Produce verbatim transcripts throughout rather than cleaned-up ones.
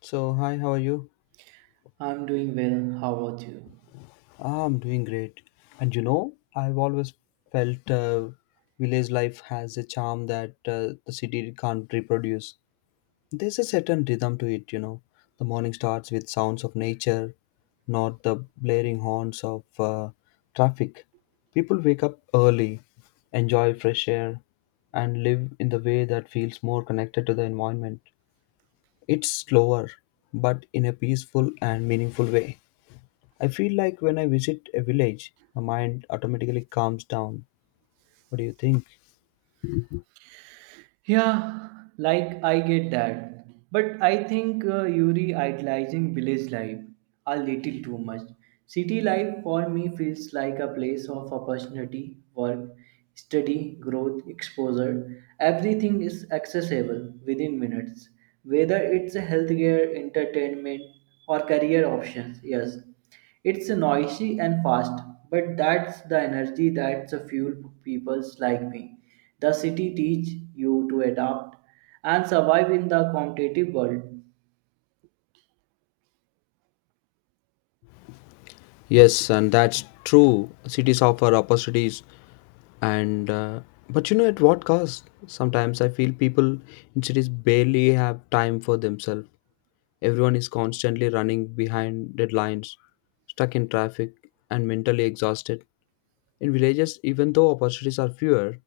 So, hi, how are you? I'm doing well. How about you? Ah, I'm doing great. And you know, I've always felt uh, village life has a charm that uh, the city can't reproduce. There's a certain rhythm to it, you know. The morning starts with sounds of nature, not the blaring horns of uh, traffic. People wake up early, enjoy fresh air, and live in the way that feels more connected to the environment. It's slower, but in a peaceful and meaningful way. I feel like when I visit a village, my mind automatically calms down. What do you think? Yeah, like I get that. But I think uh, Yuri idealizing village life a little too much. City life for me feels like a place of opportunity, work, study, growth, exposure. Everything is accessible within minutes, whether it's healthcare, entertainment, or career options. Yes, it's noisy and fast, but that's the energy that's a fuel people like me. The city teach you to adapt and survive in the competitive world. Yes, and that's true. Cities offer opportunities, and uh, but you know at what cost? Sometimes I feel people in cities barely have time for themselves. Everyone is constantly running behind deadlines, stuck in traffic, and mentally exhausted. In villages, even though opportunities are fewer,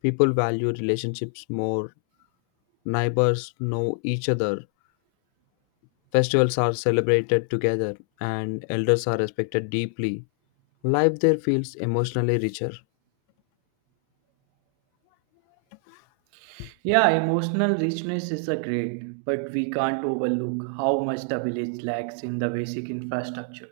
people value relationships more. Neighbors know each other, festivals are celebrated together, and elders are respected deeply. Life there feels emotionally richer. Yeah, emotional richness is a great, but we can't overlook how much the village lacks in the basic infrastructure.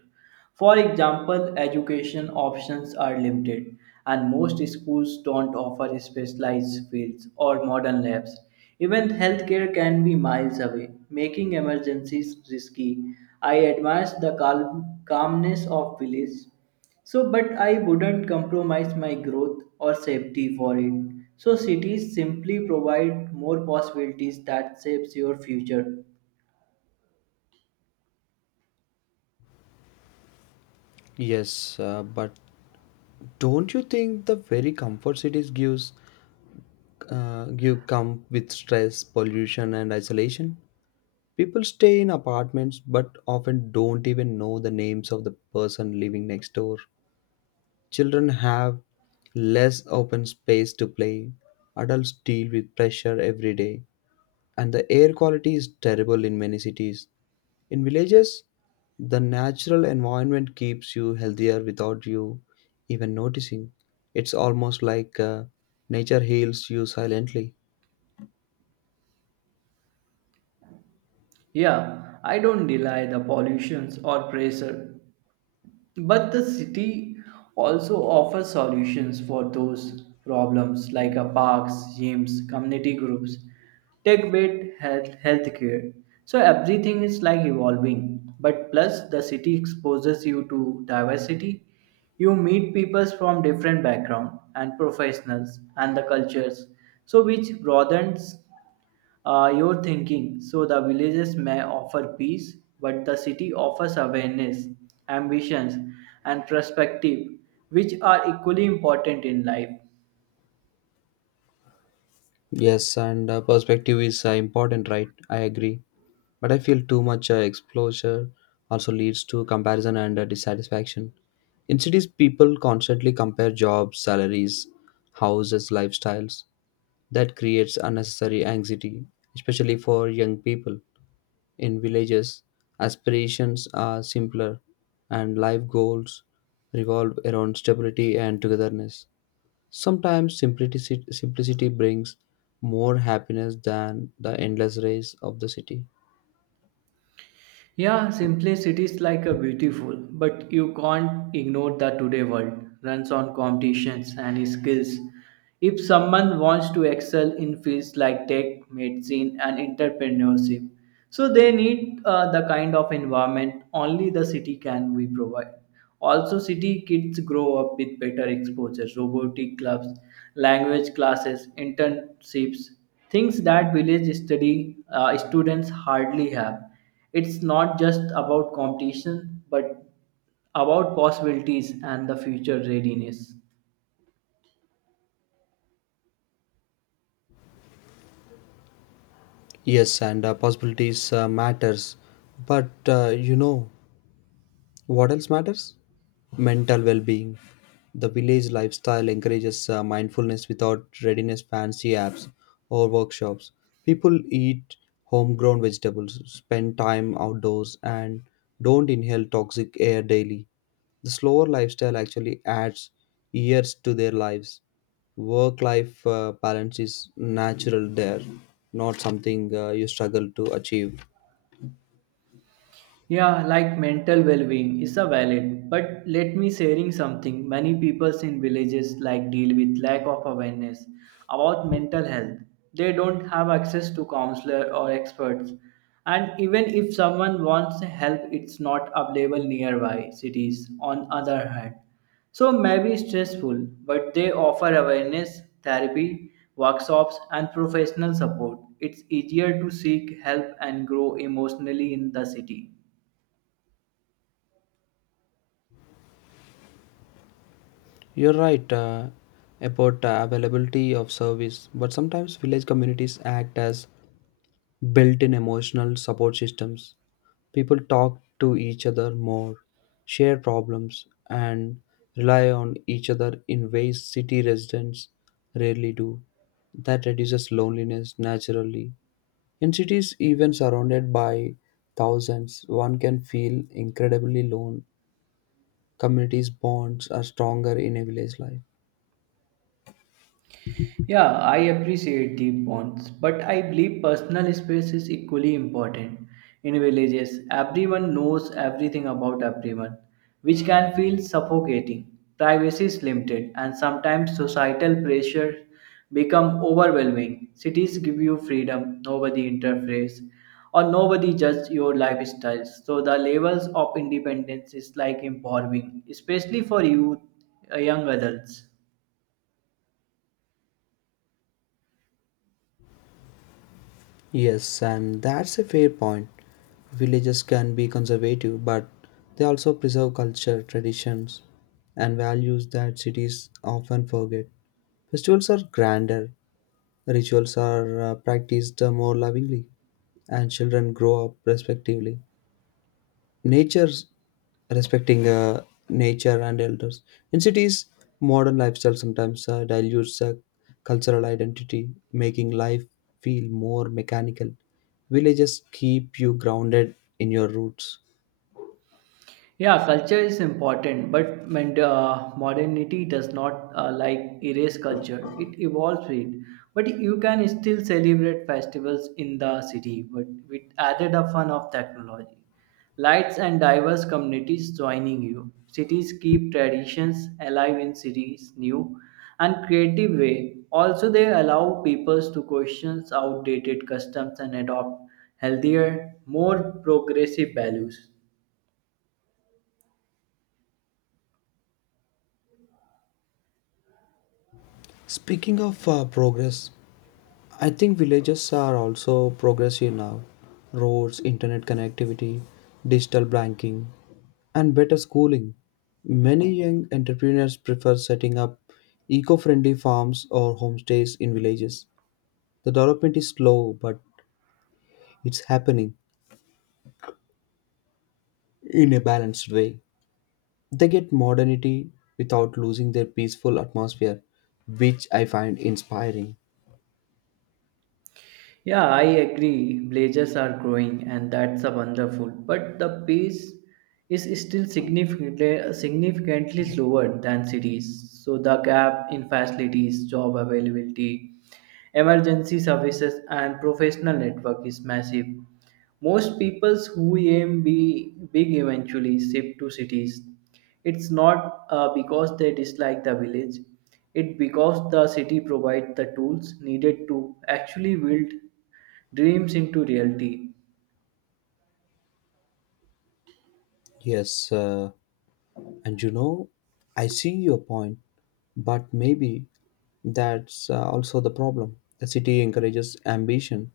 For example, education options are limited, and most schools don't offer specialized fields or modern labs. Even healthcare can be miles away, making emergencies risky. I admire the calm, calmness of village. So, but I wouldn't compromise my growth or safety for it. So, cities simply provide more possibilities that shapes your future. Yes, uh, but don't you think the very comfort cities gives uh, give come with stress, pollution, and isolation? People stay in apartments, but often don't even know the names of the person living next door. Children have less open space to play. Adults deal with pressure every day, and the air quality is terrible in many cities. In villages, the natural environment keeps you healthier without you even noticing. It's almost like uh, nature heals you silently. Yeah, I don't deny the pollutions or pressure, but the city also offers solutions for those problems like a parks, gyms, community groups, tech based health healthcare. So everything is like evolving. But plus the city exposes you to diversity. You meet people from different background and professionals and the cultures. So which broadens uh, your thinking, so the villages may offer peace, but the city offers awareness, ambitions, and perspective, which are equally important in life. Yes, and uh, perspective is uh, important, right? I agree. But I feel too much uh, exposure also leads to comparison and uh, dissatisfaction. In cities, people constantly compare jobs, salaries, houses, lifestyles. That creates unnecessary anxiety, especially for young people. In villages, aspirations are simpler and life goals revolve around stability and togetherness. Sometimes simplicity, simplicity brings more happiness than the endless race of the city. Yeah, simplicity is like a beautiful, but you can't ignore that today world runs on competitions and skills. If someone wants to excel in fields like tech, medicine, and entrepreneurship, so they need uh, the kind of environment only the city can we provide. Also, city kids grow up with better exposure, robotic clubs, language classes, internships, things that village study uh, students hardly have. It's not just about competition, but about possibilities and the future readiness. Yes, and uh, possibilities uh, matters, but uh, you know, what else matters? Mental well being. The village lifestyle encourages uh, mindfulness without readiness fancy apps or workshops. People eat homegrown vegetables, spend time outdoors, and don't inhale toxic air daily. The slower lifestyle actually adds years to their lives. Work life uh, balance is natural there, not something uh, you struggle to achieve. Yeah, like mental well-being is a valid, but let me sharing something. Many peoples in villages like deal with lack of awareness about mental health. They don't have access to counselor or experts. And even if someone wants help, it's not available nearby cities on other hand. So maybe stressful, but they offer awareness, therapy, workshops and professional support. It's easier to seek help and grow emotionally in the city. You're right uh, about uh, availability of service, but sometimes village communities act as built in emotional support systems. People talk to each other more, share problems, and rely on each other in ways city residents rarely do. That reduces loneliness naturally. In cities, even surrounded by thousands, one can feel incredibly lone. Communities' bonds are stronger in a village life. Yeah, I appreciate deep bonds, but I believe personal space is equally important. In villages, everyone knows everything about everyone, which can feel suffocating. Privacy is limited, and sometimes societal pressures become overwhelming. Cities give you freedom, nobody interferes, or nobody judges your lifestyles. So the levels of independence is like empowering, especially for youth, uh, young adults. Yes, and that's a fair point. Villages can be conservative, but they also preserve culture, traditions, and values that cities often forget. Festivals are grander, rituals are uh, practiced more lovingly, and children grow up respectively nature's respecting uh, nature and elders. In cities, modern lifestyle sometimes uh, dilutes uh, cultural identity, making life feel more mechanical. Villages keep you grounded in your roots. Yeah, culture is important, but men- uh, modernity does not uh, like erase culture. It evolves it. But you can still celebrate festivals in the city, but with added a fun of technology, lights and diverse communities joining you. Cities keep traditions alive in cities new and creative way. Also, they allow peoples to question outdated customs and adopt healthier, more progressive values. Speaking of uh, progress, I think villages are also progressive now. Roads, internet connectivity, digital banking, and better schooling. Many young entrepreneurs prefer setting up eco friendly farms or homestays in villages. The development is slow, but it's happening in a balanced way. They get modernity without losing their peaceful atmosphere, which I find inspiring. Yeah, I agree. Blazers are growing, and that's a wonderful. But the pace is still significantly significantly slower than cities. So the gap in facilities, job availability, emergency services, and professional network is massive. Most peoples who aim be big eventually shift to cities. It's not uh, because they dislike the village, it because the city provides the tools needed to actually build dreams into reality. Yes, uh, and you know, I see your point, but maybe that's uh, also the problem. The city encourages ambition,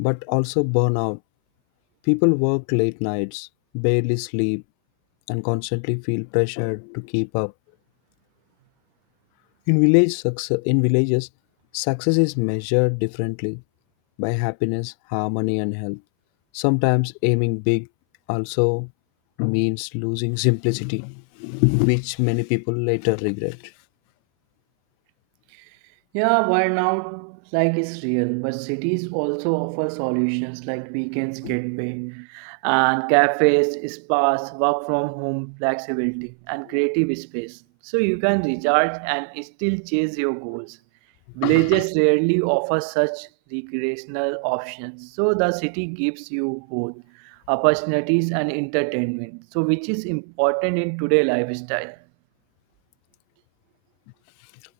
but also burnout. People work late nights, barely sleep, and constantly feel pressured to keep up. In village success, in villages, success is measured differently by happiness, harmony, and health. Sometimes aiming big also means losing simplicity, which many people later regret. Yeah, burnout like is real, but cities also offer solutions like weekends get pay, and cafes, spas, work from home, flexibility, and creative space. So you can recharge and still chase your goals. Villages rarely offer such recreational options, so the city gives you both opportunities and entertainment. So which is important in today's lifestyle.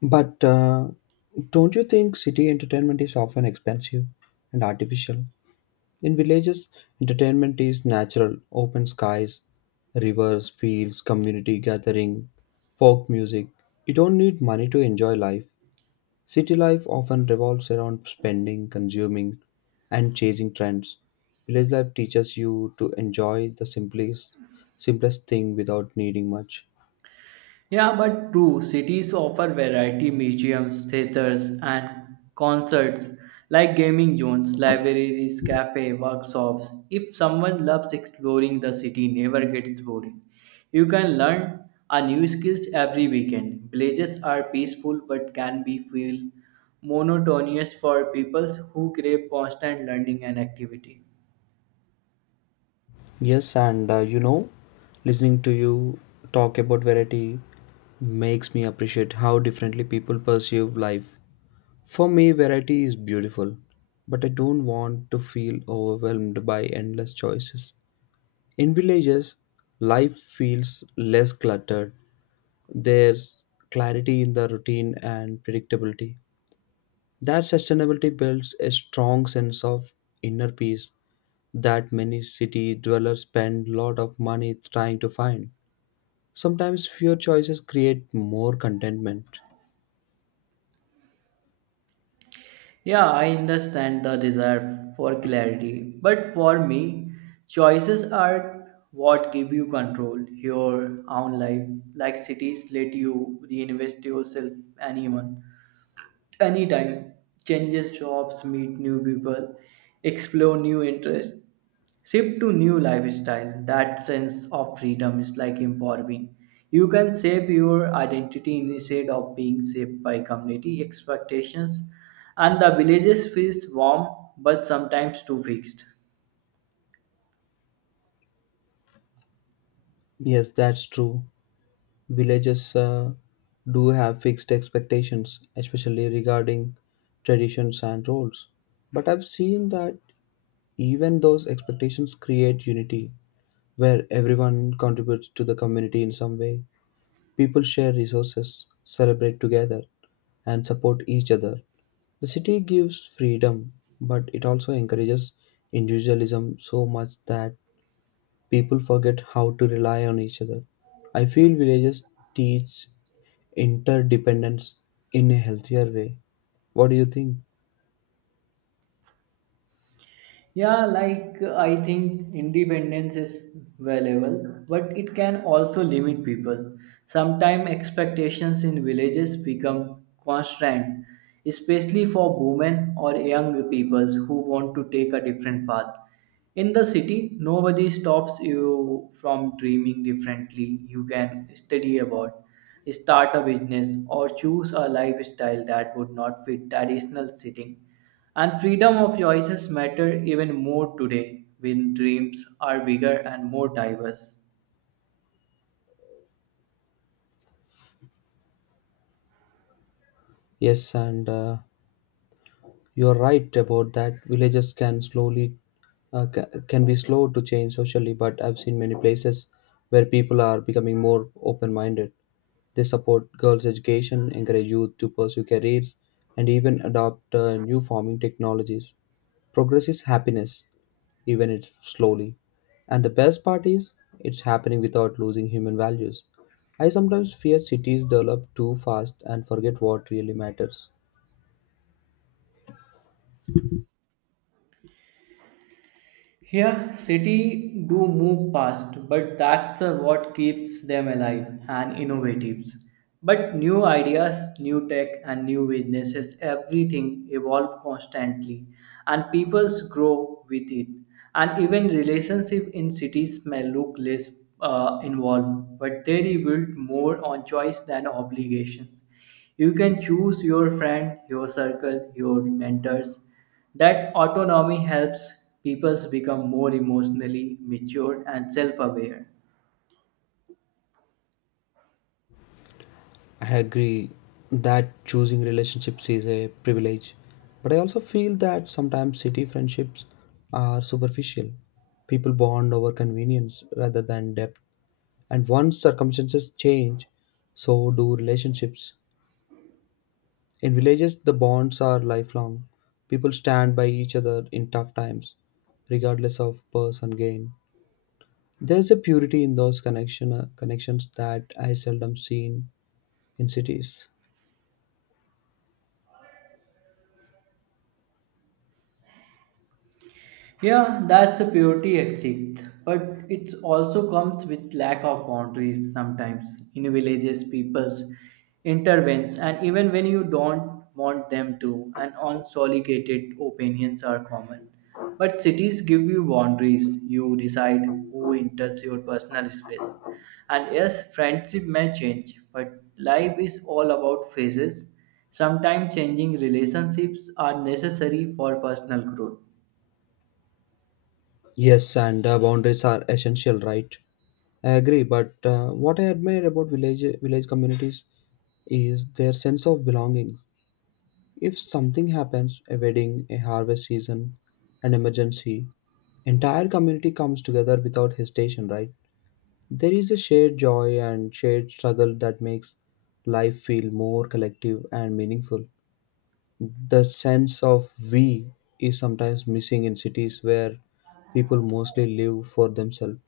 But uh, don't you think city entertainment is often expensive and artificial? In villages, entertainment is natural: open skies, rivers, fields, community gathering, folk music. You don't need money to enjoy life. City life often revolves around spending, consuming, and chasing trends. Village life teaches you to enjoy the simplest, simplest thing without needing much. Yeah, but true, cities offer variety museums, theaters, and concerts like gaming zones, libraries, cafe, workshops. If someone loves exploring the city, never gets boring. You can learn a new skills every weekend. Villages are peaceful but can be feel monotonous for people who crave constant learning and activity. Yes, and uh, you know, listening to you talk about variety makes me appreciate how differently people perceive life. For me, variety is beautiful, but I don't want to feel overwhelmed by endless choices. In villages, life feels less cluttered. There's clarity in the routine and predictability. That sustainability builds a strong sense of inner peace that many city dwellers spend a lot of money trying to find. Sometimes fewer choices create more contentment. Yeah, I understand the desire for clarity, but for me, choices are what give you control your own life. Like cities let you reinvest yourself anyone anytime changes jobs meet new people explore new interests shift to new lifestyle that sense of freedom is like empowering. You can shape your identity instead of being shaped by community expectations and the villages feels warm but sometimes too fixed. Yes, that's true. Villages uh, do have fixed expectations, especially regarding traditions and roles. But I've seen that even those expectations create unity, where everyone contributes to the community in some way. People share resources, celebrate together, and support each other. The city gives freedom, but it also encourages individualism so much that people forget how to rely on each other. I feel villages teach interdependence in a healthier way. What do you think? Yeah, like uh, I think independence is valuable, but it can also limit people. Sometimes expectations in villages become constant, especially for women or young peoples who want to take a different path. In the city, nobody stops you from dreaming differently. You can study about, start a business, or choose a lifestyle that would not fit traditional setting and freedom of choices matter even more today when dreams are bigger and more diverse. Yes, and uh, you're right about that. Villages can slowly uh, ca- can be slow to change socially, but I've seen many places where people are becoming more open-minded. They support girls' education, encourage youth to pursue careers, and even adopt uh, new farming technologies. Progress is happiness, even if slowly. And the best part is, it's happening without losing human values. I sometimes fear cities develop too fast and forget what really matters. Here, city do move past, but that's uh, what keeps them alive and innovative. But new ideas, new tech, and new businesses, everything evolve constantly, and peoples grow with it. And even relationship in cities may look less uh, involved, but they rebuild more on choice than obligations. You can choose your friend, your circle, your mentors. That autonomy helps people become more emotionally mature and self aware. I agree that choosing relationships is a privilege, but I also feel that sometimes city friendships are superficial. People bond over convenience rather than depth, and once circumstances change, so do relationships. In villages, the bonds are lifelong. People stand by each other in tough times, regardless of purse and gain. There's a purity in those connection, uh, connections that I seldom seen in cities. Yeah, that's a purity exit, but it also comes with lack of boundaries sometimes in villages, people's intervenes, and even when you don't want them to, and unsolicated opinions are common. But cities give you boundaries. You decide who enters your personal space. And yes, friendship may change, but life is all about phases. Sometimes changing relationships are necessary for personal growth. Yes, and uh, boundaries are essential, right? I agree, but uh, what I admire about village village communities is their sense of belonging. If something happens, a wedding, a harvest season, an emergency, entire community comes together without hesitation, right? There is a shared joy and shared struggle that makes life feel more collective and meaningful. The sense of we is sometimes missing in cities where people mostly live for themselves.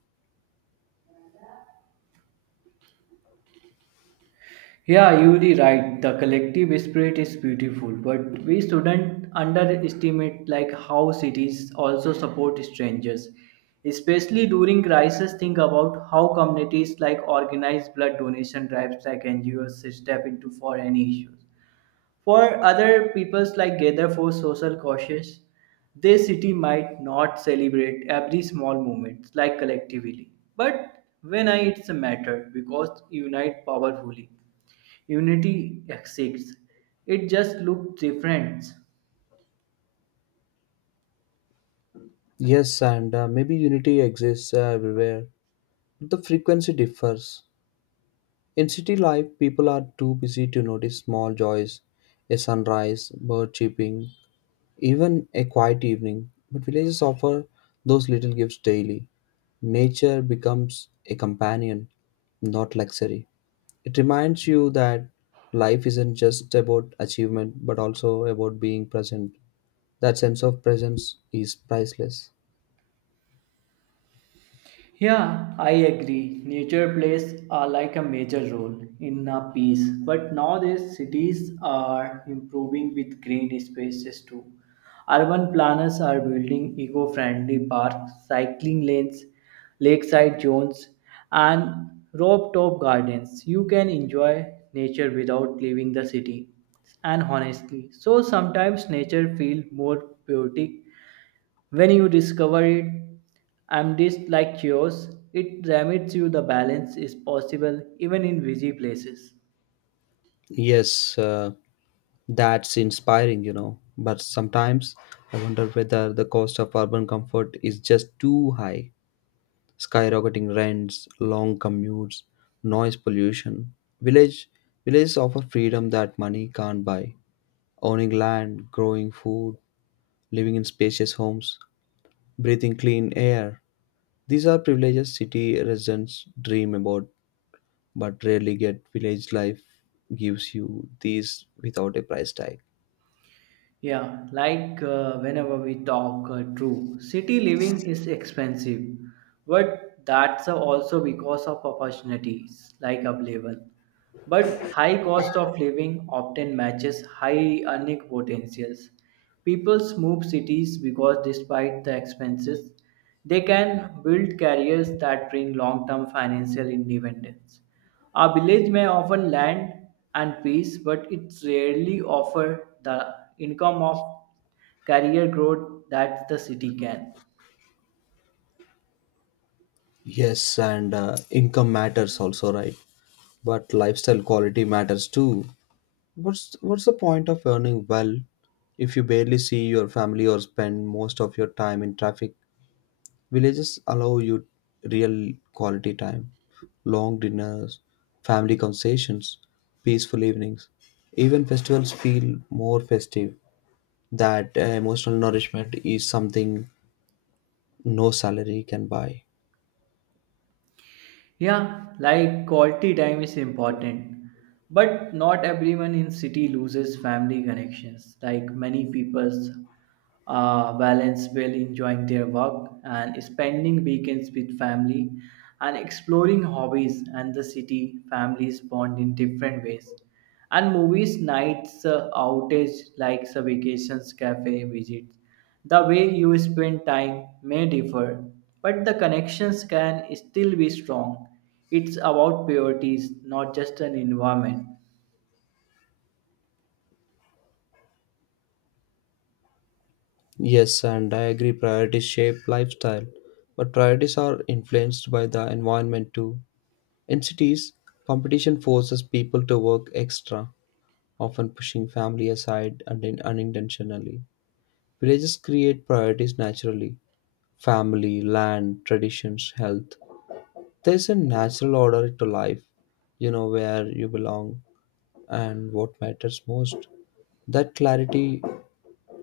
Yeah, you're right. The collective spirit is beautiful, but we shouldn't underestimate like how cities also support strangers. Especially during crisis, think about how communities like organized blood donation drives like N G Os step into for any issues. For other peoples like gather for social causes, their city might not celebrate every small moment like collectively. But when I it's a matter because unite powerfully. Unity exists. It just looks different. Yes, and uh, maybe unity exists uh, everywhere. The frequency differs. In city life, people are too busy to notice small joys, a sunrise, bird chirping, even a quiet evening. But villages offer those little gifts daily. Nature becomes a companion, not luxury. It reminds you that life isn't just about achievement, but also about being present. That sense of presence is priceless. Yeah, I agree. Nature plays are like a major role in a peace, but nowadays cities are improving with green spaces too. Urban planners are building eco-friendly parks, cycling lanes, lakeside zones, and rooftop gardens. You can enjoy nature without leaving the city. And honestly, so sometimes nature feels more poetic when you discover it, I'm just like yours. It remits you the balance is possible even in busy places. Yes. Uh, That's inspiring, you know. But sometimes I wonder whether the cost of urban comfort is just too high. Skyrocketing rents, long commutes, noise pollution. Village Villages offer freedom that money can't buy. Owning land, growing food, living in spacious homes, breathing clean air. These are privileges city residents dream about, but rarely get. Village life gives you these without a price tag. Yeah, like uh, whenever we talk, uh, true. City living is expensive, but that's also because of opportunities like available. But high cost of living often matches high earning potentials. People move cities because despite the expenses, they can build careers that bring long-term financial independence. A village may offer land and peace, but it rarely offers the income of career growth that the city can. Yes, and uh, income matters also, right? But lifestyle quality matters too. What's what's the point of earning well if you barely see your family or spend most of your time in traffic? Villages allow you real quality time, long dinners, family conversations, peaceful evenings. Even festivals feel more festive. That uh, emotional nourishment is something no salary can buy. Yeah, like quality time is important, but not everyone in city loses family connections. Like many people's uh, balance well enjoying their work and spending weekends with family and exploring hobbies and the city families bond in different ways. And movies nights, uh, outage like uh, vacations, cafe visits. The way you spend time may differ, but the connections can still be strong. It's about priorities, not just an environment. Yes, and I agree priorities shape lifestyle, but priorities are influenced by the environment too. In cities, competition forces people to work extra, often pushing family aside and in- unintentionally. Villages create priorities naturally: family, land, traditions, health. There's a natural order to life, you know, where you belong and what matters most. That clarity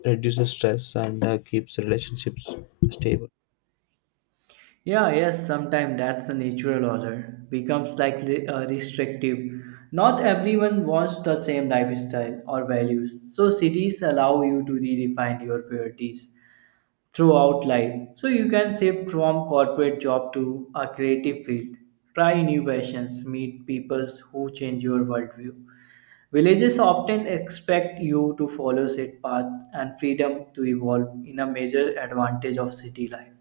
reduces stress and uh, keeps relationships stable. Yeah, yes, sometimes that's the natural order. Becomes like li- uh, restrictive. Not everyone wants the same lifestyle or values, so cities allow you to redefine your priorities throughout life. So you can shift from corporate job to a creative field. Try new passions, meet people who change your worldview. Villages often expect you to follow set paths and freedom to evolve in a major advantage of city life.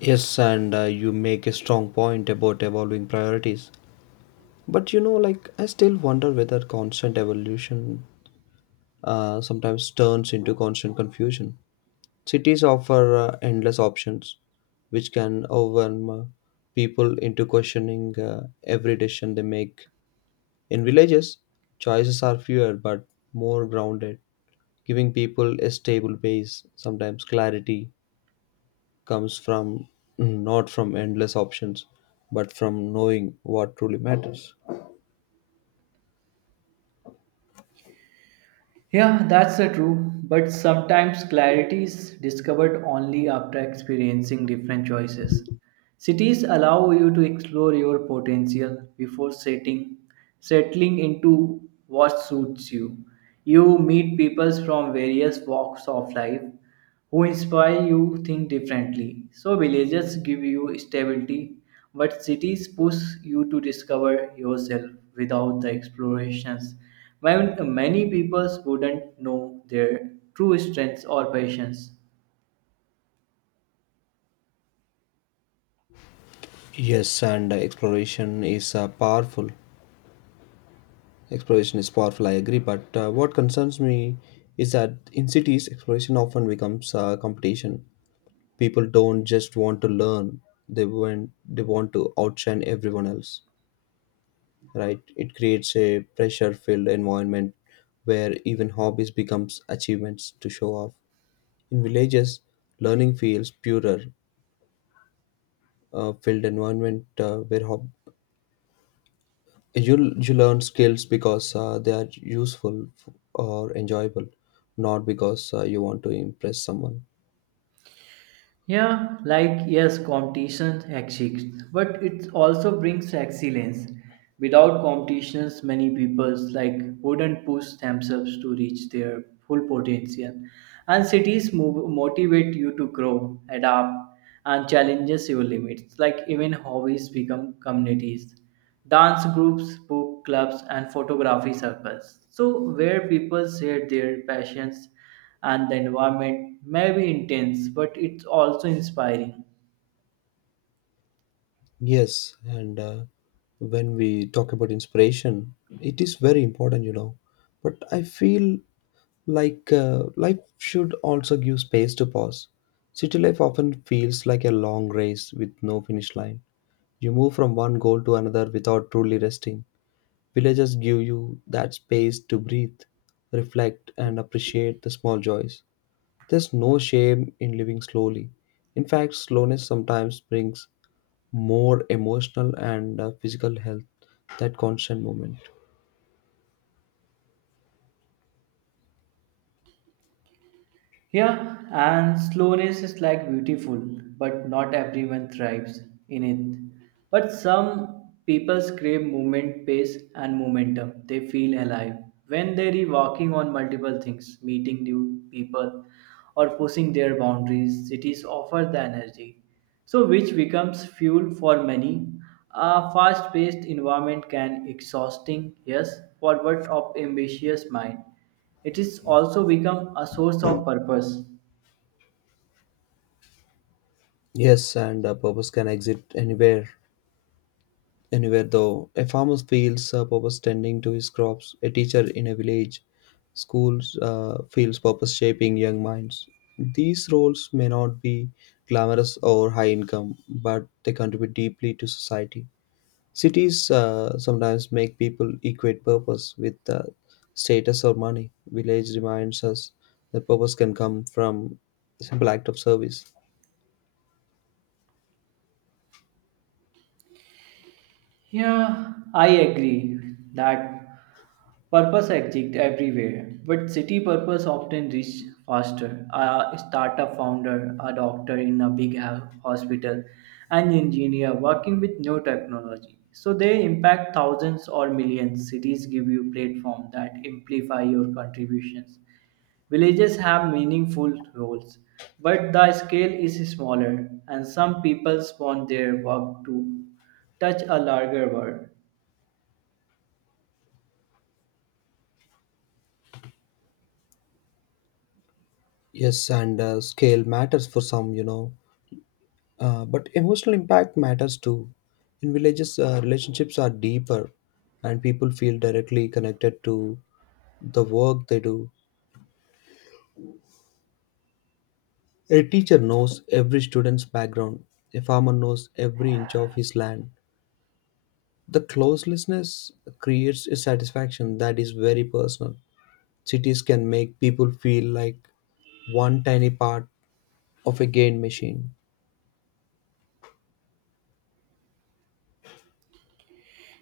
Yes, and uh, you make a strong point about evolving priorities. But you know, like, I still wonder whether constant evolution uh, sometimes turns into constant confusion. Cities offer uh, endless options, which can overwhelm uh, people into questioning uh, every decision they make. In villages, choices are fewer but more grounded, giving people a stable base. Sometimes clarity comes from, not from endless options, but from knowing what truly matters. Yeah, that's uh, true. But sometimes clarity is discovered only after experiencing different choices. Cities allow you to explore your potential before setting, settling into what suits you. You meet people from various walks of life who inspire you think differently. So villages give you stability but cities push you to discover yourself without the explorations. When many people wouldn't know their true strengths or passions. Yes and exploration is uh, powerful exploration is powerful I agree, but uh, what concerns me is that in cities exploration often becomes uh, competition. People don't just want to learn, they want they want to outshine everyone else, right? It creates a pressure filled environment where even hobbies becomes achievements to show off. In villages, learning feels purer. Uh, filled environment uh, where hob- you you learn skills because uh, they are useful f- or enjoyable, not because uh, you want to impress someone. Yeah, like yes, competition exists, but it also brings excellence. Without competitions, many people like wouldn't push themselves to reach their full potential. And cities move, motivate you to grow, adapt, and challenges your limits. Like even hobbies become communities, dance groups, book clubs, and photography circles. So where people share their passions and the environment may be intense, but it's also inspiring. Yes, and uh, when we talk about inspiration, it is very important, you know. But I feel like uh, life should also give space to pause. City life often feels like a long race with no finish line. You move from one goal to another without truly resting. Villages give you that space to breathe, reflect, and appreciate the small joys. There's no shame in living slowly. In fact, slowness sometimes brings more emotional and uh, physical health, that constant movement. Yeah, and slowness is like beautiful, but not everyone thrives in it. But some people crave movement, pace, and momentum. They feel alive when they are walking on multiple things, meeting new people, or pushing their boundaries. Cities offer the energy, so which becomes fuel for many. A fast-paced environment can exhausting, yes, forward of ambitious mind. It is also become a source of purpose. Yes, and uh, purpose can exist anywhere anywhere though. A farmer feels a purpose tending to his crops, a teacher in a village, schools uh, feels purpose shaping young minds. These roles may not be glamorous or high income, but they contribute deeply to society. Cities uh, sometimes make people equate purpose with uh, status or money. Village reminds us that purpose can come from simple act of service. Yeah, I agree that purpose exists everywhere, but city purpose often reach faster. A startup founder, a doctor in a big ho- hospital, an engineer working with new technology. So they impact thousands or millions. Cities give you platform that amplify your contributions. Villages have meaningful roles, but the scale is smaller, and some people want their work too touch a larger world. Yes, and uh, scale matters for some, you know. Uh, but emotional impact matters too. In villages, uh, relationships are deeper and people feel directly connected to the work they do. A teacher knows every student's background, a farmer knows every inch of his land. The closelessness creates a satisfaction that is very personal. Cities can make people feel like one tiny part of a gain machine.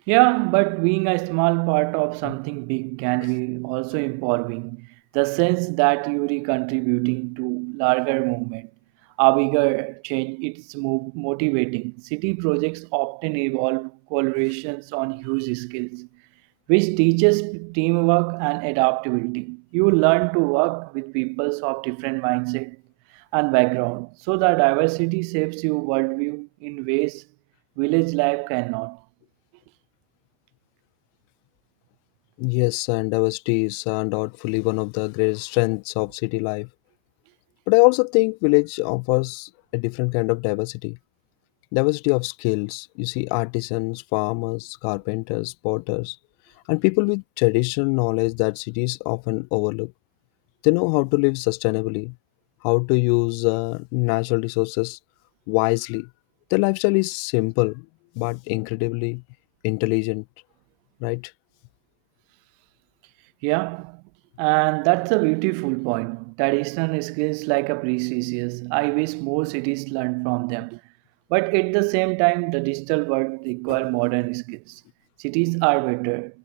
Yeah, but being a small part of something big can be also empowering. The sense that you are contributing to larger movement, a bigger change, it's mo- motivating. City projects often involve collaborations on huge scales, which teaches teamwork and adaptability. You learn to work with people of different mindset and background, so the diversity shapes your worldview in ways village life cannot. Yes, and diversity is undoubtedly one of the greatest strengths of city life. But I also think village offers a different kind of diversity. Diversity of skills. You see artisans, farmers, carpenters, potters, and people with traditional knowledge that cities often overlook. They know how to live sustainably, how to use uh, natural resources wisely. Their lifestyle is simple but incredibly intelligent, right? Yeah, and that's a beautiful point. Traditional skills like a precious. I wish more cities learn from them. But at the same time, the digital world require modern skills. Cities are better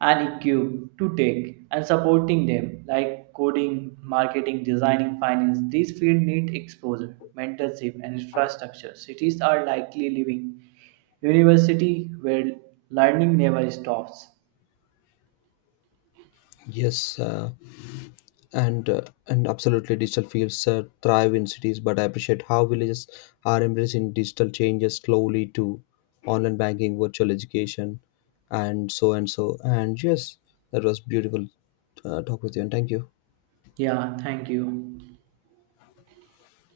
and equipped to take and supporting them like coding, marketing, designing, finance. These fields need exposure, mentorship, and infrastructure. Cities are likely living university where learning never stops. Yes, uh, and uh, and absolutely, digital fields uh, thrive in cities, but I appreciate how villages are embracing digital changes slowly to online banking, virtual education, and so and so. And yes, that was beautiful uh, talk with you, and thank you. Yeah, thank you.